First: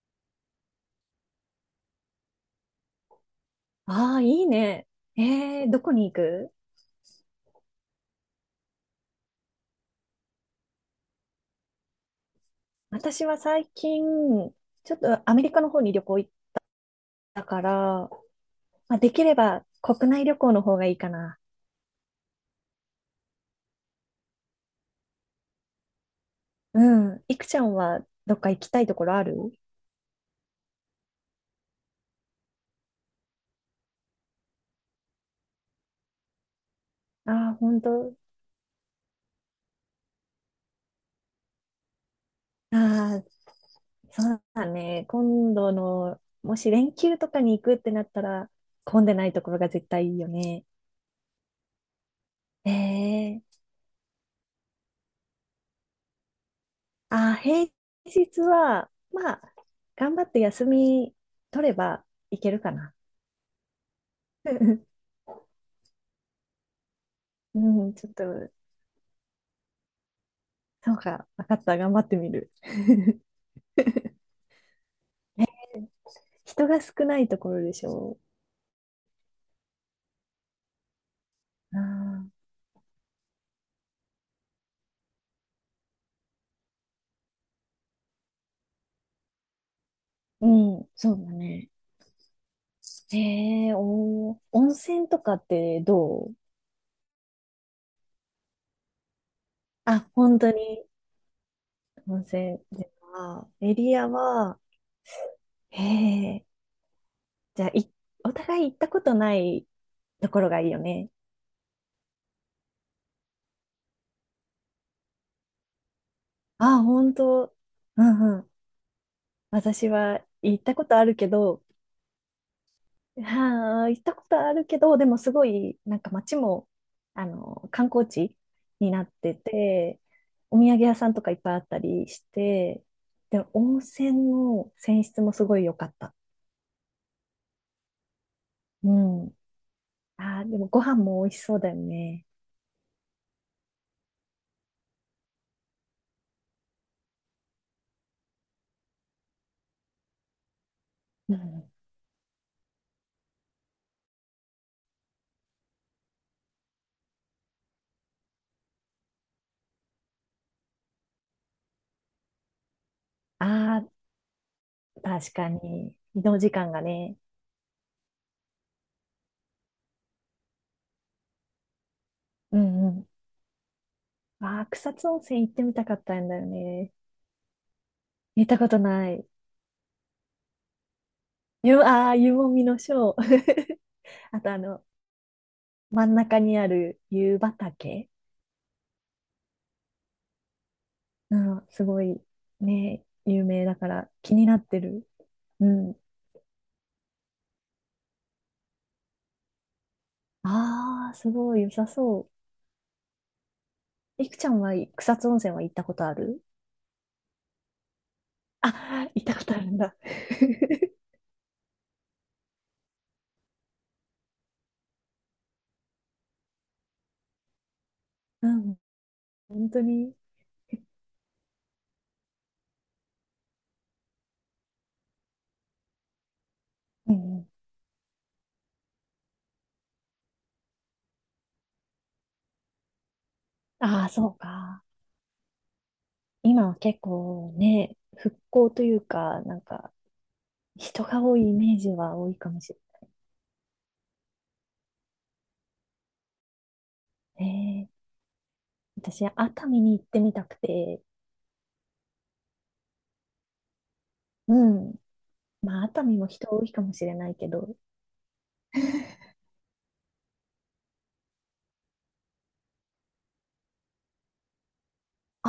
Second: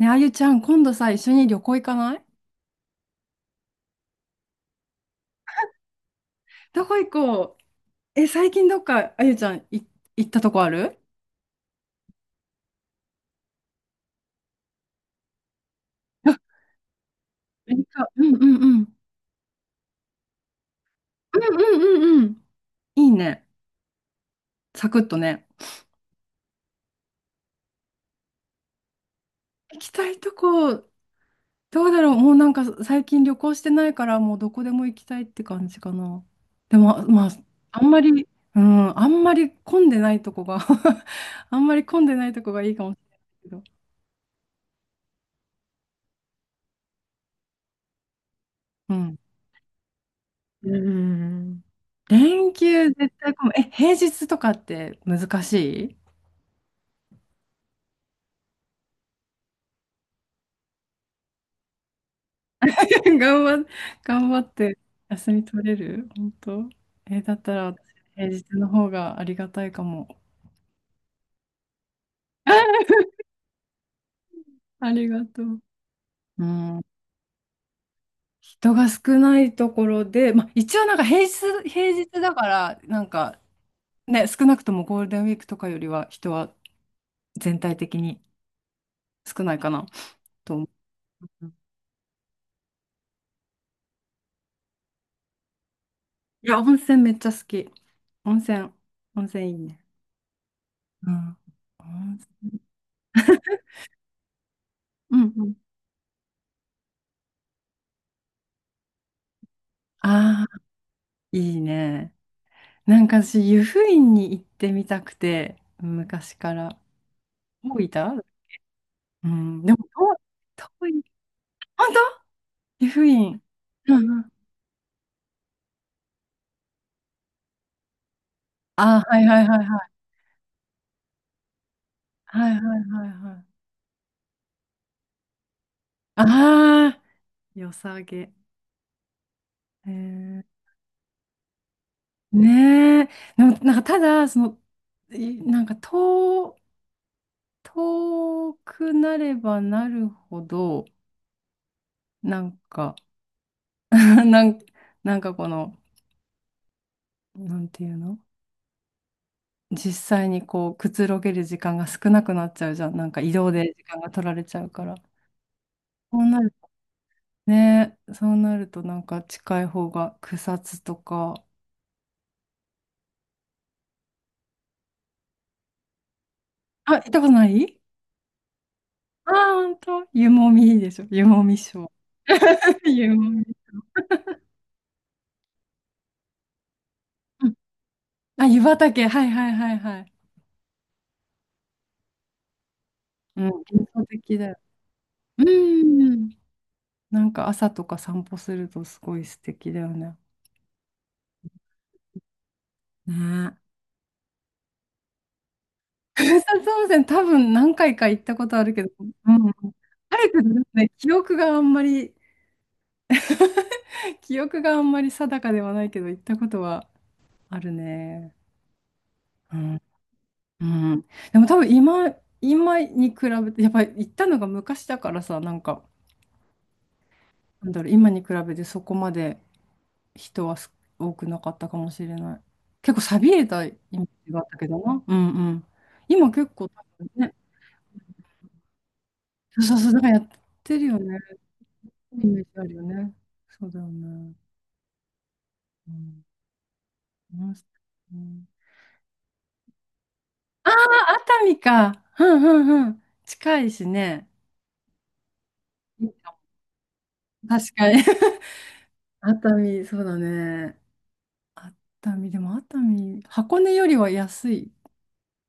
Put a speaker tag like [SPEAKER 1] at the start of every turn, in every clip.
[SPEAKER 1] ね、あゆちゃん、今度さ、一緒に旅行行かない？
[SPEAKER 2] ああ、いいね。どこに行く？
[SPEAKER 1] どこ行こう。え、最近どっか、あゆちゃん、行ったとこある？
[SPEAKER 2] 私は最近、ちょっとアメリカの方に旅行行っ
[SPEAKER 1] あ。
[SPEAKER 2] たか
[SPEAKER 1] 何か
[SPEAKER 2] ら、
[SPEAKER 1] うんうんうん。うん。
[SPEAKER 2] まあ、できれば国内旅行の方がいいか
[SPEAKER 1] う
[SPEAKER 2] な。
[SPEAKER 1] んうんうん。いいね。サクッとね。
[SPEAKER 2] うん。いくちゃんはどっか行きたいところある？
[SPEAKER 1] 行きたいとこ、どうだろう。もうなんか最近旅行してないから、もうどこでも行きたいって感じかな。でも、まあ、
[SPEAKER 2] ああー、
[SPEAKER 1] あ
[SPEAKER 2] 本
[SPEAKER 1] んま
[SPEAKER 2] 当。
[SPEAKER 1] り、うん、あんまり混んでないとこが あんまり混んでないとこがいいかもし
[SPEAKER 2] ああ、
[SPEAKER 1] れないけど。
[SPEAKER 2] そうだね。今度の、もし連休とかに行くってなったら、混んでないところが絶対いいよね。
[SPEAKER 1] うん。連休絶対
[SPEAKER 2] え
[SPEAKER 1] こむ。
[SPEAKER 2] え
[SPEAKER 1] え、平日とかって難しい？
[SPEAKER 2] 平日は、まあ、頑張って休み取ればいけるかな。
[SPEAKER 1] 頑張っ、頑張って 休み取れる本当？え、だった
[SPEAKER 2] う
[SPEAKER 1] ら私、
[SPEAKER 2] ん、ちょっと、
[SPEAKER 1] 平日の方がありがたいかも。
[SPEAKER 2] そうか、分かった、頑張ってみる。
[SPEAKER 1] ありがとう。う
[SPEAKER 2] 人が
[SPEAKER 1] ん。
[SPEAKER 2] 少ないところでしょ
[SPEAKER 1] 人が少ないところで、まあ、一応なんか平日、
[SPEAKER 2] う。
[SPEAKER 1] 平日だから、なんかね、少なくともゴールデンウィークとかよりは人は全体的に少ないかなと思う。
[SPEAKER 2] うん、そうだね。温泉とかってどう？
[SPEAKER 1] いや、温泉めっちゃ好き。温泉、温泉いいね。
[SPEAKER 2] あ、本当に？
[SPEAKER 1] うん。
[SPEAKER 2] 温泉では、エリアは、
[SPEAKER 1] うんうん。
[SPEAKER 2] えー、じゃあ、お互い行ったことないとこ
[SPEAKER 1] あ
[SPEAKER 2] ろが
[SPEAKER 1] あ、
[SPEAKER 2] いいよね。
[SPEAKER 1] いいね。なんか私、湯布院に行ってみたくて、昔か
[SPEAKER 2] あ、
[SPEAKER 1] ら。
[SPEAKER 2] 本当。
[SPEAKER 1] 大
[SPEAKER 2] う
[SPEAKER 1] 分。
[SPEAKER 2] んうん。
[SPEAKER 1] うん。でも、
[SPEAKER 2] 私
[SPEAKER 1] 遠い。
[SPEAKER 2] は行ったこ
[SPEAKER 1] 遠
[SPEAKER 2] と
[SPEAKER 1] い
[SPEAKER 2] あるけど、
[SPEAKER 1] 本当？湯布院。
[SPEAKER 2] はあ、
[SPEAKER 1] う
[SPEAKER 2] 行っ
[SPEAKER 1] ん
[SPEAKER 2] た
[SPEAKER 1] う
[SPEAKER 2] こ
[SPEAKER 1] ん。
[SPEAKER 2] とあるけど、でもすごい、なんか街も、観光地に
[SPEAKER 1] あ
[SPEAKER 2] なっ
[SPEAKER 1] あ、はい
[SPEAKER 2] て
[SPEAKER 1] はいはいはい。
[SPEAKER 2] て、お土産屋さんとかいっぱいあったりし
[SPEAKER 1] はいは
[SPEAKER 2] て、
[SPEAKER 1] いはいは
[SPEAKER 2] で、
[SPEAKER 1] い。
[SPEAKER 2] 温泉の泉質もすごい良かった。
[SPEAKER 1] ああ、良さげ。
[SPEAKER 2] うん。
[SPEAKER 1] え
[SPEAKER 2] あ
[SPEAKER 1] ー、
[SPEAKER 2] あ、でもご飯も美味しそうだよね。
[SPEAKER 1] ねえ。でも、なんかただ、その、なんか遠くなればなるほど、
[SPEAKER 2] うん。
[SPEAKER 1] なんか、なん、なんかこの、なんていうの？実際にこう、くつろげる時間が少なくなっちゃうじゃん。なんか移動で
[SPEAKER 2] あ
[SPEAKER 1] 時
[SPEAKER 2] あ、
[SPEAKER 1] 間が取られちゃうから。
[SPEAKER 2] 確かに。
[SPEAKER 1] そ
[SPEAKER 2] 移
[SPEAKER 1] う
[SPEAKER 2] 動
[SPEAKER 1] な
[SPEAKER 2] 時
[SPEAKER 1] る
[SPEAKER 2] 間がね。
[SPEAKER 1] ね、そうなるとなんか近い方が草津とか。
[SPEAKER 2] うんうん。ああ、草津温泉行ってみたかったんだよね。
[SPEAKER 1] あ、行ったことない？
[SPEAKER 2] 行ったことない。
[SPEAKER 1] ああー、ほんと？湯もみいいでしょ。湯もみショー。
[SPEAKER 2] ああ、湯もみの シ
[SPEAKER 1] 湯
[SPEAKER 2] ョ
[SPEAKER 1] もみ。
[SPEAKER 2] ー。あと真ん中にある湯
[SPEAKER 1] うん。
[SPEAKER 2] 畑、
[SPEAKER 1] あ、湯畑。はいはいはいはい。
[SPEAKER 2] うん、すごいね、
[SPEAKER 1] うん、
[SPEAKER 2] 有名だか
[SPEAKER 1] 幻想
[SPEAKER 2] ら気
[SPEAKER 1] 的だ
[SPEAKER 2] に
[SPEAKER 1] よ。
[SPEAKER 2] なってる。
[SPEAKER 1] う
[SPEAKER 2] うん。
[SPEAKER 1] ん。なんか朝とか散歩するとすごい素敵だよね。
[SPEAKER 2] ああ、すごい良さそ
[SPEAKER 1] ね。
[SPEAKER 2] う。いくちゃんは草津温泉は行ったことあ
[SPEAKER 1] 草
[SPEAKER 2] る？
[SPEAKER 1] 津温泉多分何回か行ったことあるけど、う
[SPEAKER 2] あ、行ったこ
[SPEAKER 1] ん。
[SPEAKER 2] とあるんだ。
[SPEAKER 1] 早くですね、記憶があんまり、記憶があんまり定かではないけど、行ったことはあるね。
[SPEAKER 2] うん、
[SPEAKER 1] う
[SPEAKER 2] 本当
[SPEAKER 1] ん。
[SPEAKER 2] に。
[SPEAKER 1] うん。でも多分今に比べて、やっぱり行ったのが昔だからさ、なんか、
[SPEAKER 2] うんうん。
[SPEAKER 1] なんだろう、今に比べてそこまで人は多くなかったかもしれない。結構寂れたイメ
[SPEAKER 2] あ
[SPEAKER 1] ー
[SPEAKER 2] あ、そ
[SPEAKER 1] ジ
[SPEAKER 2] う
[SPEAKER 1] があったけど
[SPEAKER 2] か。
[SPEAKER 1] な。うんうん。今結
[SPEAKER 2] 今
[SPEAKER 1] 構
[SPEAKER 2] は
[SPEAKER 1] 多
[SPEAKER 2] 結
[SPEAKER 1] 分ね、
[SPEAKER 2] 構ね、復興というか、な
[SPEAKER 1] そ
[SPEAKER 2] ん
[SPEAKER 1] うそうそ
[SPEAKER 2] か
[SPEAKER 1] う、なんかやってるよ
[SPEAKER 2] 人
[SPEAKER 1] ね。
[SPEAKER 2] が多いイメージは
[SPEAKER 1] イ
[SPEAKER 2] 多い
[SPEAKER 1] メー
[SPEAKER 2] か
[SPEAKER 1] ジ
[SPEAKER 2] も
[SPEAKER 1] あ
[SPEAKER 2] し
[SPEAKER 1] る
[SPEAKER 2] れ
[SPEAKER 1] よね。そうだよね。うん。う
[SPEAKER 2] な
[SPEAKER 1] ん
[SPEAKER 2] いね。
[SPEAKER 1] うん。
[SPEAKER 2] 私、熱海に行ってみたく
[SPEAKER 1] あ
[SPEAKER 2] て、
[SPEAKER 1] あ、熱海か。うんうんうん。近いしね。
[SPEAKER 2] うん。まあ、熱
[SPEAKER 1] いい
[SPEAKER 2] 海も
[SPEAKER 1] か
[SPEAKER 2] 人多いかもしれないけ
[SPEAKER 1] も確
[SPEAKER 2] ど。
[SPEAKER 1] かに。熱海、そうだね。熱海、でも熱海、箱根よりは安い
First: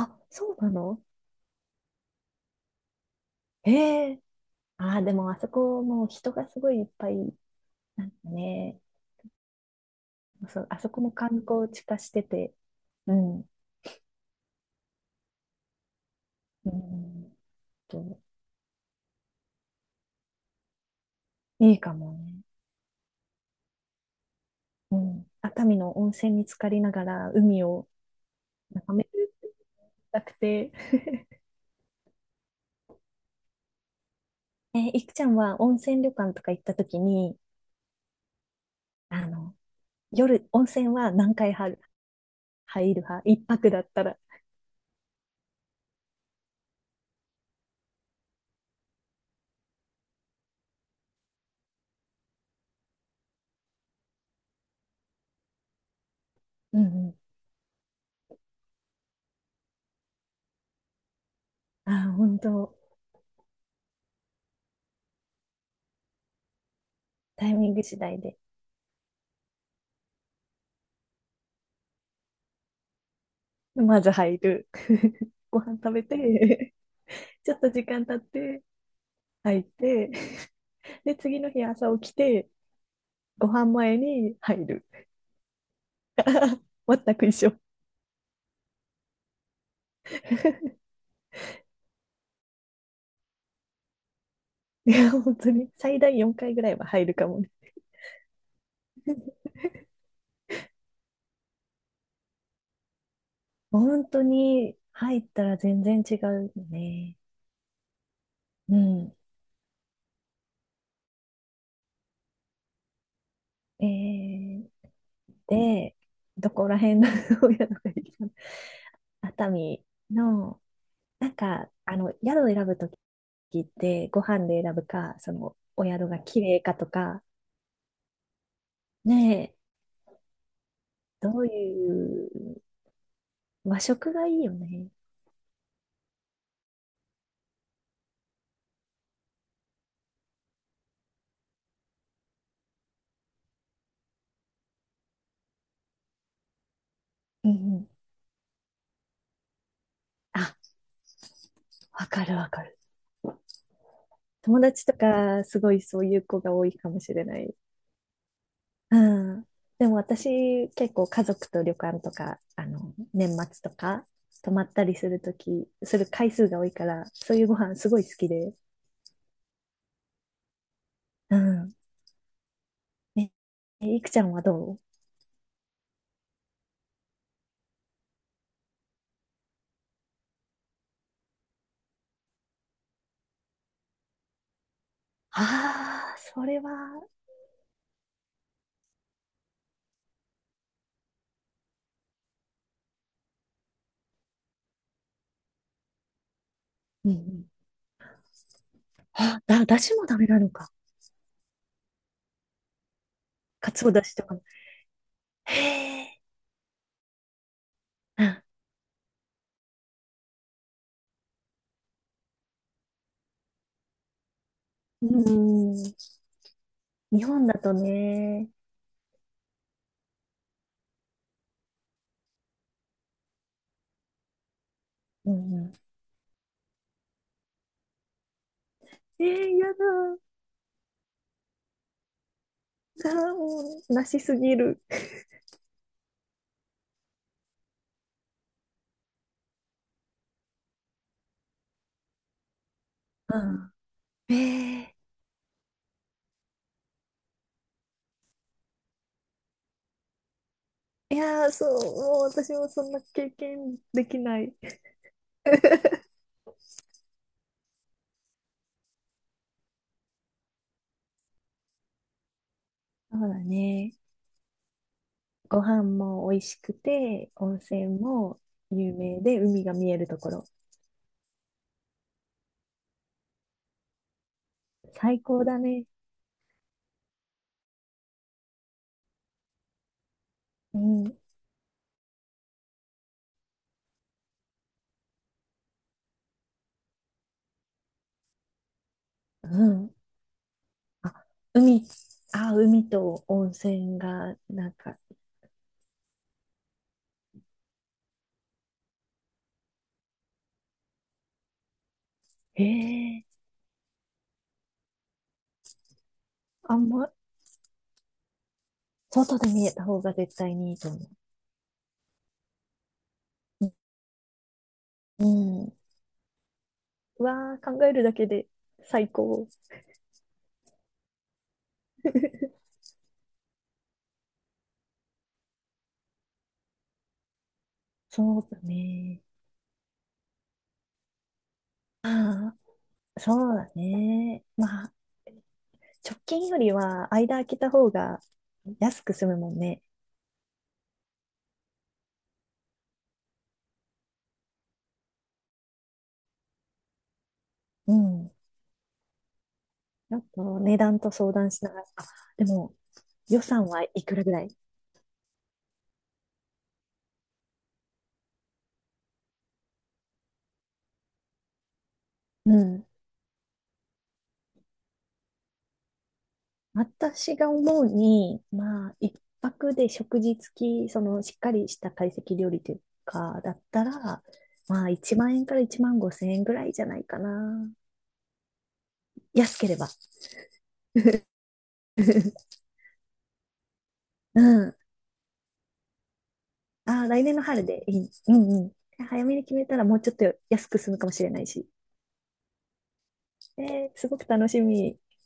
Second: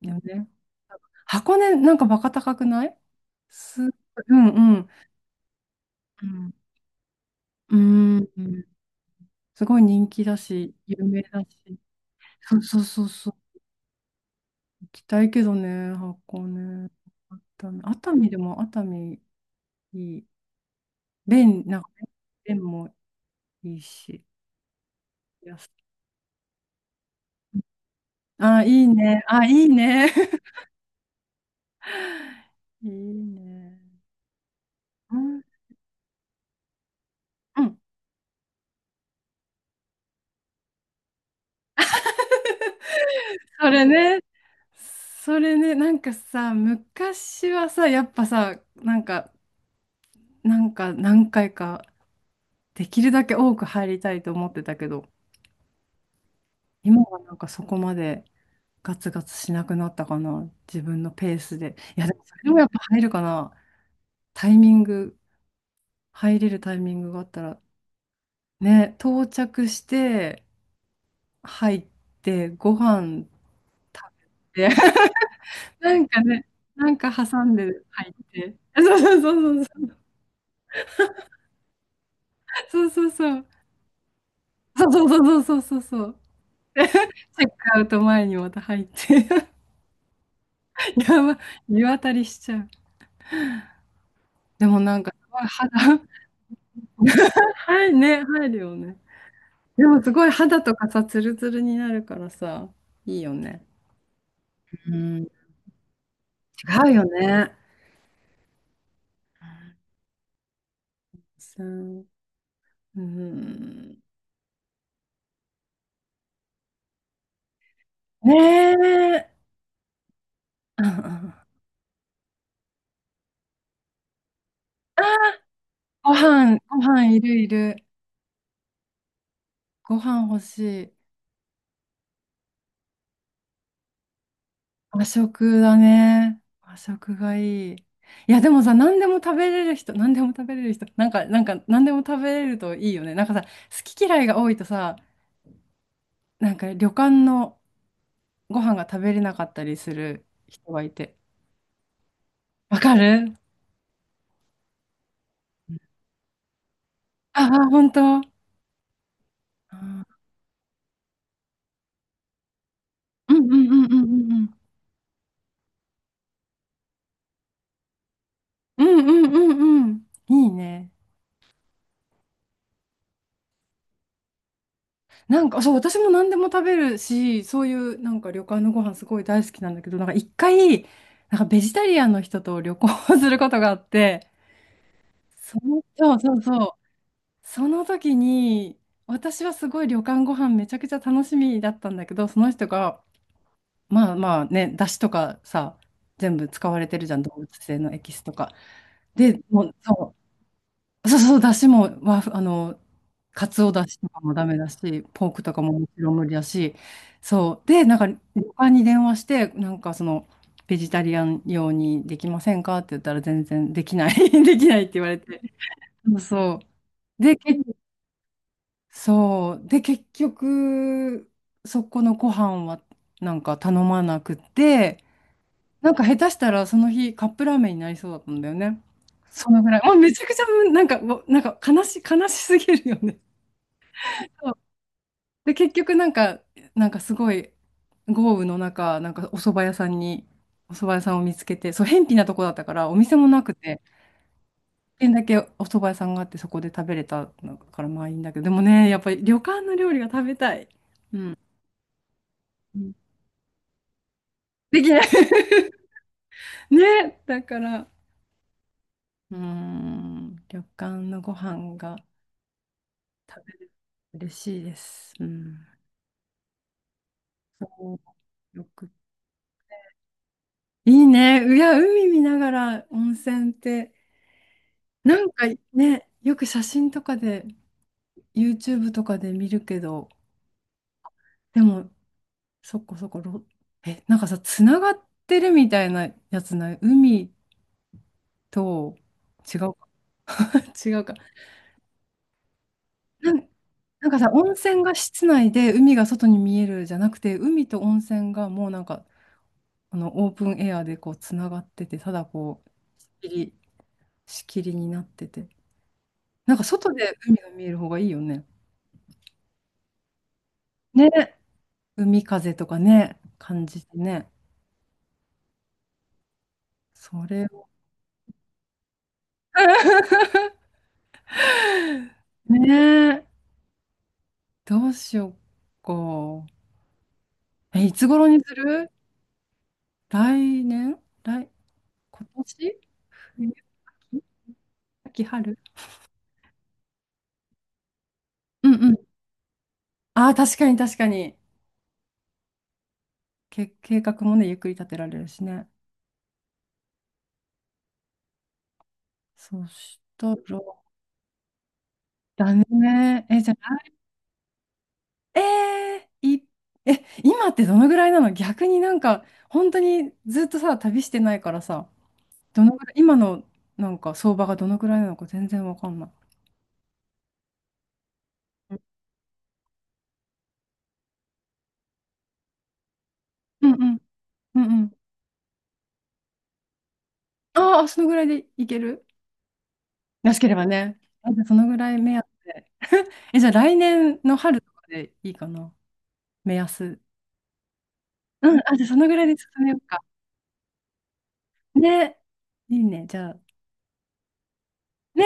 [SPEAKER 1] よね。
[SPEAKER 2] そうなの？
[SPEAKER 1] 箱根、なんかバカ高くない？う
[SPEAKER 2] へえ。
[SPEAKER 1] ん。うん。
[SPEAKER 2] ああ、でもあそこもう
[SPEAKER 1] う
[SPEAKER 2] 人が
[SPEAKER 1] ん、
[SPEAKER 2] すごいいっぱい、
[SPEAKER 1] う
[SPEAKER 2] なん
[SPEAKER 1] ん
[SPEAKER 2] か
[SPEAKER 1] うん。
[SPEAKER 2] ね、
[SPEAKER 1] すごい人気だ
[SPEAKER 2] そう、
[SPEAKER 1] し、
[SPEAKER 2] あそこ
[SPEAKER 1] 有
[SPEAKER 2] も
[SPEAKER 1] 名
[SPEAKER 2] 観
[SPEAKER 1] だ
[SPEAKER 2] 光
[SPEAKER 1] し。
[SPEAKER 2] 地化してて、
[SPEAKER 1] そうそうそう
[SPEAKER 2] う
[SPEAKER 1] そ
[SPEAKER 2] ん、
[SPEAKER 1] う。行きたいけどね、箱
[SPEAKER 2] う
[SPEAKER 1] 根。
[SPEAKER 2] ん
[SPEAKER 1] 熱海、熱
[SPEAKER 2] と、
[SPEAKER 1] 海でも熱海いい。
[SPEAKER 2] い
[SPEAKER 1] な
[SPEAKER 2] い
[SPEAKER 1] んか
[SPEAKER 2] か
[SPEAKER 1] ね、
[SPEAKER 2] もね。
[SPEAKER 1] 便もいいし。
[SPEAKER 2] うん。
[SPEAKER 1] や
[SPEAKER 2] 熱
[SPEAKER 1] す
[SPEAKER 2] 海の温泉に浸かりながら海を
[SPEAKER 1] あ、いい
[SPEAKER 2] 眺め
[SPEAKER 1] ね。あ、いいね。
[SPEAKER 2] たくて。
[SPEAKER 1] いいね。
[SPEAKER 2] いく
[SPEAKER 1] う
[SPEAKER 2] ちゃん
[SPEAKER 1] ん。
[SPEAKER 2] は温泉旅館とか行った時に、
[SPEAKER 1] うん。
[SPEAKER 2] あの、夜、温泉は何回入る派、一泊
[SPEAKER 1] そ
[SPEAKER 2] だ
[SPEAKER 1] れ
[SPEAKER 2] ったら？
[SPEAKER 1] ね。それね。なんかさ、昔はさ、やっぱさ、なんか何回か、できるだけ多く入りたいと思ってたけど、
[SPEAKER 2] う
[SPEAKER 1] 今
[SPEAKER 2] んう
[SPEAKER 1] は
[SPEAKER 2] ん。
[SPEAKER 1] なんかそこまでガツガツしなくなったかな。自分のペースで。いや、
[SPEAKER 2] ああ、
[SPEAKER 1] でもそ
[SPEAKER 2] 本
[SPEAKER 1] れでもやっ
[SPEAKER 2] 当？
[SPEAKER 1] ぱ入るかな。タイミング、入れるタイミングがあった
[SPEAKER 2] タイ
[SPEAKER 1] ら。
[SPEAKER 2] ミング次第で。
[SPEAKER 1] ね、到着して、入って、ご飯
[SPEAKER 2] ま
[SPEAKER 1] 食
[SPEAKER 2] ず入る。
[SPEAKER 1] べて、
[SPEAKER 2] ご飯 食
[SPEAKER 1] な
[SPEAKER 2] べ
[SPEAKER 1] んかね、
[SPEAKER 2] て、
[SPEAKER 1] なんか挟
[SPEAKER 2] ちょ
[SPEAKER 1] ん
[SPEAKER 2] っ
[SPEAKER 1] で
[SPEAKER 2] と時間
[SPEAKER 1] 入っ
[SPEAKER 2] 経っ
[SPEAKER 1] て、
[SPEAKER 2] て
[SPEAKER 1] そうそうそ
[SPEAKER 2] 入っ
[SPEAKER 1] うそう、
[SPEAKER 2] て、で、次の日朝起きて、
[SPEAKER 1] そうそうそう、
[SPEAKER 2] ご飯前に入る。
[SPEAKER 1] そうそうそうそうそうそう、
[SPEAKER 2] 全く
[SPEAKER 1] チ
[SPEAKER 2] 一
[SPEAKER 1] ェック
[SPEAKER 2] 緒。
[SPEAKER 1] アウト前にまた入って、やば、湯あたりしちゃう。でも
[SPEAKER 2] い
[SPEAKER 1] なん
[SPEAKER 2] や、
[SPEAKER 1] か、す
[SPEAKER 2] 本
[SPEAKER 1] ごい
[SPEAKER 2] 当に
[SPEAKER 1] 肌。
[SPEAKER 2] 最大4回ぐらいは入るかもね。
[SPEAKER 1] はいね、入るよね。でもすごい肌とかさ、ツルツルになるからさ、いいよね。
[SPEAKER 2] 本当に
[SPEAKER 1] う
[SPEAKER 2] 入
[SPEAKER 1] ん、
[SPEAKER 2] っ
[SPEAKER 1] 違
[SPEAKER 2] たら全然違うよ
[SPEAKER 1] うよ
[SPEAKER 2] ね。
[SPEAKER 1] ね。
[SPEAKER 2] うん。
[SPEAKER 1] そうん、う
[SPEAKER 2] え
[SPEAKER 1] ん。
[SPEAKER 2] ー、で、どこら辺の 親のがいいかな？
[SPEAKER 1] ねえ。
[SPEAKER 2] 熱海の。
[SPEAKER 1] うんうん。
[SPEAKER 2] なん
[SPEAKER 1] あ
[SPEAKER 2] か、宿を選ぶときって、ご飯で選ぶ
[SPEAKER 1] あ、
[SPEAKER 2] か、お宿
[SPEAKER 1] ご
[SPEAKER 2] が綺
[SPEAKER 1] 飯、
[SPEAKER 2] 麗か
[SPEAKER 1] ご
[SPEAKER 2] と
[SPEAKER 1] 飯い
[SPEAKER 2] か、
[SPEAKER 1] るいる。
[SPEAKER 2] ねえ、
[SPEAKER 1] ご飯欲しい。
[SPEAKER 2] どういう、和食がいいよね。
[SPEAKER 1] 和食だね。和食がいい。いや、でもさ、何でも食べれる人、なんか、何でも食べれるといいよね。なんかさ、好き嫌いが多いとさ、なんか旅館
[SPEAKER 2] うん
[SPEAKER 1] の
[SPEAKER 2] うん。
[SPEAKER 1] ご飯が食べれなかったりする
[SPEAKER 2] あ、
[SPEAKER 1] 人がいて。
[SPEAKER 2] わかるわかる。
[SPEAKER 1] わかる。
[SPEAKER 2] 友達とか、すごいそういう子が多いかもしれな
[SPEAKER 1] あ
[SPEAKER 2] い。
[SPEAKER 1] あ、本当？
[SPEAKER 2] うん。でも私、結構家族と旅館とか、年
[SPEAKER 1] うんう
[SPEAKER 2] 末
[SPEAKER 1] ん
[SPEAKER 2] と
[SPEAKER 1] うんうんう
[SPEAKER 2] か、
[SPEAKER 1] んう
[SPEAKER 2] 泊
[SPEAKER 1] ん。
[SPEAKER 2] まったりするとき、する回数が多いから、そういうご飯すごい好きで。
[SPEAKER 1] うんうんうんうん。いいね。
[SPEAKER 2] うん。え、いくちゃんはどう？
[SPEAKER 1] なんか、そう、私も何でも食べるし、そういうなんか旅館のご飯すごい大好きなんだけど、なんか一回、なんかベジタリアンの人と旅行をすることがあって、その、
[SPEAKER 2] あ
[SPEAKER 1] そ
[SPEAKER 2] あ、
[SPEAKER 1] うそ
[SPEAKER 2] そ
[SPEAKER 1] う
[SPEAKER 2] れ
[SPEAKER 1] そう、
[SPEAKER 2] は、
[SPEAKER 1] その時に、私はすごい旅館ご飯めちゃくちゃ楽しみだったんだけど、その人が、まあまあね、出汁とかさ、全部使われてる
[SPEAKER 2] うん
[SPEAKER 1] じ
[SPEAKER 2] う
[SPEAKER 1] ゃん、動
[SPEAKER 2] ん。
[SPEAKER 1] 物性のエキスとか。で、
[SPEAKER 2] あ、
[SPEAKER 1] も
[SPEAKER 2] だ、
[SPEAKER 1] う、
[SPEAKER 2] だしも
[SPEAKER 1] そ
[SPEAKER 2] ダ
[SPEAKER 1] う
[SPEAKER 2] メなのか。
[SPEAKER 1] そうそう、出汁も、和風あの、かつお
[SPEAKER 2] か
[SPEAKER 1] 出
[SPEAKER 2] つお
[SPEAKER 1] 汁
[SPEAKER 2] だ
[SPEAKER 1] と
[SPEAKER 2] し
[SPEAKER 1] か
[SPEAKER 2] と
[SPEAKER 1] も
[SPEAKER 2] かも。
[SPEAKER 1] ダメだし、ポークと
[SPEAKER 2] へ
[SPEAKER 1] かももちろん
[SPEAKER 2] え。
[SPEAKER 1] 無理だし、そう。で、なんか、旅
[SPEAKER 2] あ
[SPEAKER 1] 館に電話して、なんかその、ベジタリアン用にできませんかって言ったら全然できない、できないって言
[SPEAKER 2] う
[SPEAKER 1] われて。
[SPEAKER 2] んうん。
[SPEAKER 1] そうそ
[SPEAKER 2] 日
[SPEAKER 1] う。で、
[SPEAKER 2] 本だとね。
[SPEAKER 1] そう。で、結局、そこのご飯はなんか頼まなくて、
[SPEAKER 2] うんう
[SPEAKER 1] なんか下手したらその日カップラーメンになりそうだったんだよね。
[SPEAKER 2] ん。
[SPEAKER 1] その
[SPEAKER 2] や
[SPEAKER 1] ぐ
[SPEAKER 2] だ。
[SPEAKER 1] らい。もうめちゃくちゃなんか、もうなんか悲しすぎるよね。
[SPEAKER 2] もう、なしす
[SPEAKER 1] そ
[SPEAKER 2] ぎ
[SPEAKER 1] う
[SPEAKER 2] る。
[SPEAKER 1] で、結局なんか、なんかすごい豪雨の中、お蕎麦屋さんを見つけて、そう、辺鄙なとこだったから、お店も
[SPEAKER 2] う
[SPEAKER 1] なくて、
[SPEAKER 2] ん。
[SPEAKER 1] 一
[SPEAKER 2] え
[SPEAKER 1] 軒だけお蕎麦屋さんがあって、そこで食べれたのからまあいいんだけど、でもね、やっぱり旅館の料理が食べたい。う
[SPEAKER 2] い
[SPEAKER 1] ん。
[SPEAKER 2] やー、そう、もう私も
[SPEAKER 1] う
[SPEAKER 2] そん
[SPEAKER 1] ん。
[SPEAKER 2] な経験できない。
[SPEAKER 1] できない。 ね、だから、うーん、旅館のご飯が。
[SPEAKER 2] そうだ
[SPEAKER 1] 食べれる
[SPEAKER 2] ね。
[SPEAKER 1] 嬉しいです。う
[SPEAKER 2] ご
[SPEAKER 1] ん。
[SPEAKER 2] 飯も美味しくて、温泉
[SPEAKER 1] そ
[SPEAKER 2] も
[SPEAKER 1] う。よく。
[SPEAKER 2] 有名で、海が見えるところ。
[SPEAKER 1] いいね。いや、海見ながら温泉って、な
[SPEAKER 2] 最
[SPEAKER 1] ん
[SPEAKER 2] 高
[SPEAKER 1] か
[SPEAKER 2] だね。
[SPEAKER 1] ね、よく写真とかで、YouTube とかで見るけど、
[SPEAKER 2] うん。
[SPEAKER 1] でも、そこそこ、なんかさ、つながってるみたいなやつない？海と、違
[SPEAKER 2] う
[SPEAKER 1] うか。
[SPEAKER 2] ん。
[SPEAKER 1] 違うか。
[SPEAKER 2] あ、海、海と
[SPEAKER 1] なん
[SPEAKER 2] 温泉
[SPEAKER 1] なんかさ、
[SPEAKER 2] が、
[SPEAKER 1] 温
[SPEAKER 2] なん
[SPEAKER 1] 泉が
[SPEAKER 2] か、
[SPEAKER 1] 室内で海が外に見えるじゃなくて、海と温泉がもうなんかあのオープンエアでこうつながってて、ただこ
[SPEAKER 2] へ
[SPEAKER 1] う、仕
[SPEAKER 2] え、
[SPEAKER 1] 切り、仕切りになってて、なんか
[SPEAKER 2] あん
[SPEAKER 1] 外
[SPEAKER 2] ま、
[SPEAKER 1] で海が見える方がいいよね。
[SPEAKER 2] 外で見えた方が絶対にいいと思
[SPEAKER 1] ね、海風とかね、感じてね。
[SPEAKER 2] う。うん。う
[SPEAKER 1] それ
[SPEAKER 2] わあ、
[SPEAKER 1] を
[SPEAKER 2] 考えるだけで最高。
[SPEAKER 1] ね え、どうしようか。え、いつ頃
[SPEAKER 2] そ
[SPEAKER 1] に
[SPEAKER 2] う
[SPEAKER 1] す
[SPEAKER 2] だ
[SPEAKER 1] る？
[SPEAKER 2] ね。
[SPEAKER 1] 来年
[SPEAKER 2] あ
[SPEAKER 1] 今年、
[SPEAKER 2] あ、そ
[SPEAKER 1] 冬、
[SPEAKER 2] うだね。まあ、
[SPEAKER 1] 秋、春。
[SPEAKER 2] 直近よりは間空けた方が
[SPEAKER 1] うんう
[SPEAKER 2] 安
[SPEAKER 1] ん。
[SPEAKER 2] く済むもんね。
[SPEAKER 1] ああ、確かに確かに。計画もね、ゆっくり立てられるしね。
[SPEAKER 2] うん。
[SPEAKER 1] そし
[SPEAKER 2] ちょっ
[SPEAKER 1] たら、
[SPEAKER 2] と値段と相談しながら。あ、で
[SPEAKER 1] だ
[SPEAKER 2] も
[SPEAKER 1] ね。え、
[SPEAKER 2] 予
[SPEAKER 1] じゃ
[SPEAKER 2] 算
[SPEAKER 1] あ
[SPEAKER 2] はいくらぐらい？
[SPEAKER 1] えー、い、え、今ってどのぐらいなの？逆になんか、本当にずっとさ、旅してないからさ、
[SPEAKER 2] う
[SPEAKER 1] どのぐ
[SPEAKER 2] ん。
[SPEAKER 1] らい、今のなんか相場がどのぐらいなのか全然わかんない。
[SPEAKER 2] 私が思うに、まあ、一泊で食事付き、しっかりした懐石料理というか、だっ
[SPEAKER 1] うんう
[SPEAKER 2] た
[SPEAKER 1] ん。
[SPEAKER 2] ら、
[SPEAKER 1] うんう
[SPEAKER 2] まあ、
[SPEAKER 1] ん。
[SPEAKER 2] 1万円から1万5千円ぐらいじゃないかな。
[SPEAKER 1] ああ、そのぐらいでいける？
[SPEAKER 2] 安ければ。
[SPEAKER 1] 安ければね。あ、じゃあそのぐらい目安 で。え、じゃあ来年の
[SPEAKER 2] う
[SPEAKER 1] 春と
[SPEAKER 2] ん。
[SPEAKER 1] かでいいかな？目安。
[SPEAKER 2] ああ、来年の春でいい。うん
[SPEAKER 1] うん、
[SPEAKER 2] う
[SPEAKER 1] あ、じゃあその
[SPEAKER 2] ん。
[SPEAKER 1] ぐら
[SPEAKER 2] 早
[SPEAKER 1] い
[SPEAKER 2] め
[SPEAKER 1] で
[SPEAKER 2] に決
[SPEAKER 1] 進
[SPEAKER 2] め
[SPEAKER 1] めよ
[SPEAKER 2] た
[SPEAKER 1] う
[SPEAKER 2] らもう
[SPEAKER 1] か。
[SPEAKER 2] ちょっと安く済むかもしれないし。
[SPEAKER 1] ね。いいね、じゃあ。
[SPEAKER 2] えすごく楽しみ。
[SPEAKER 1] ね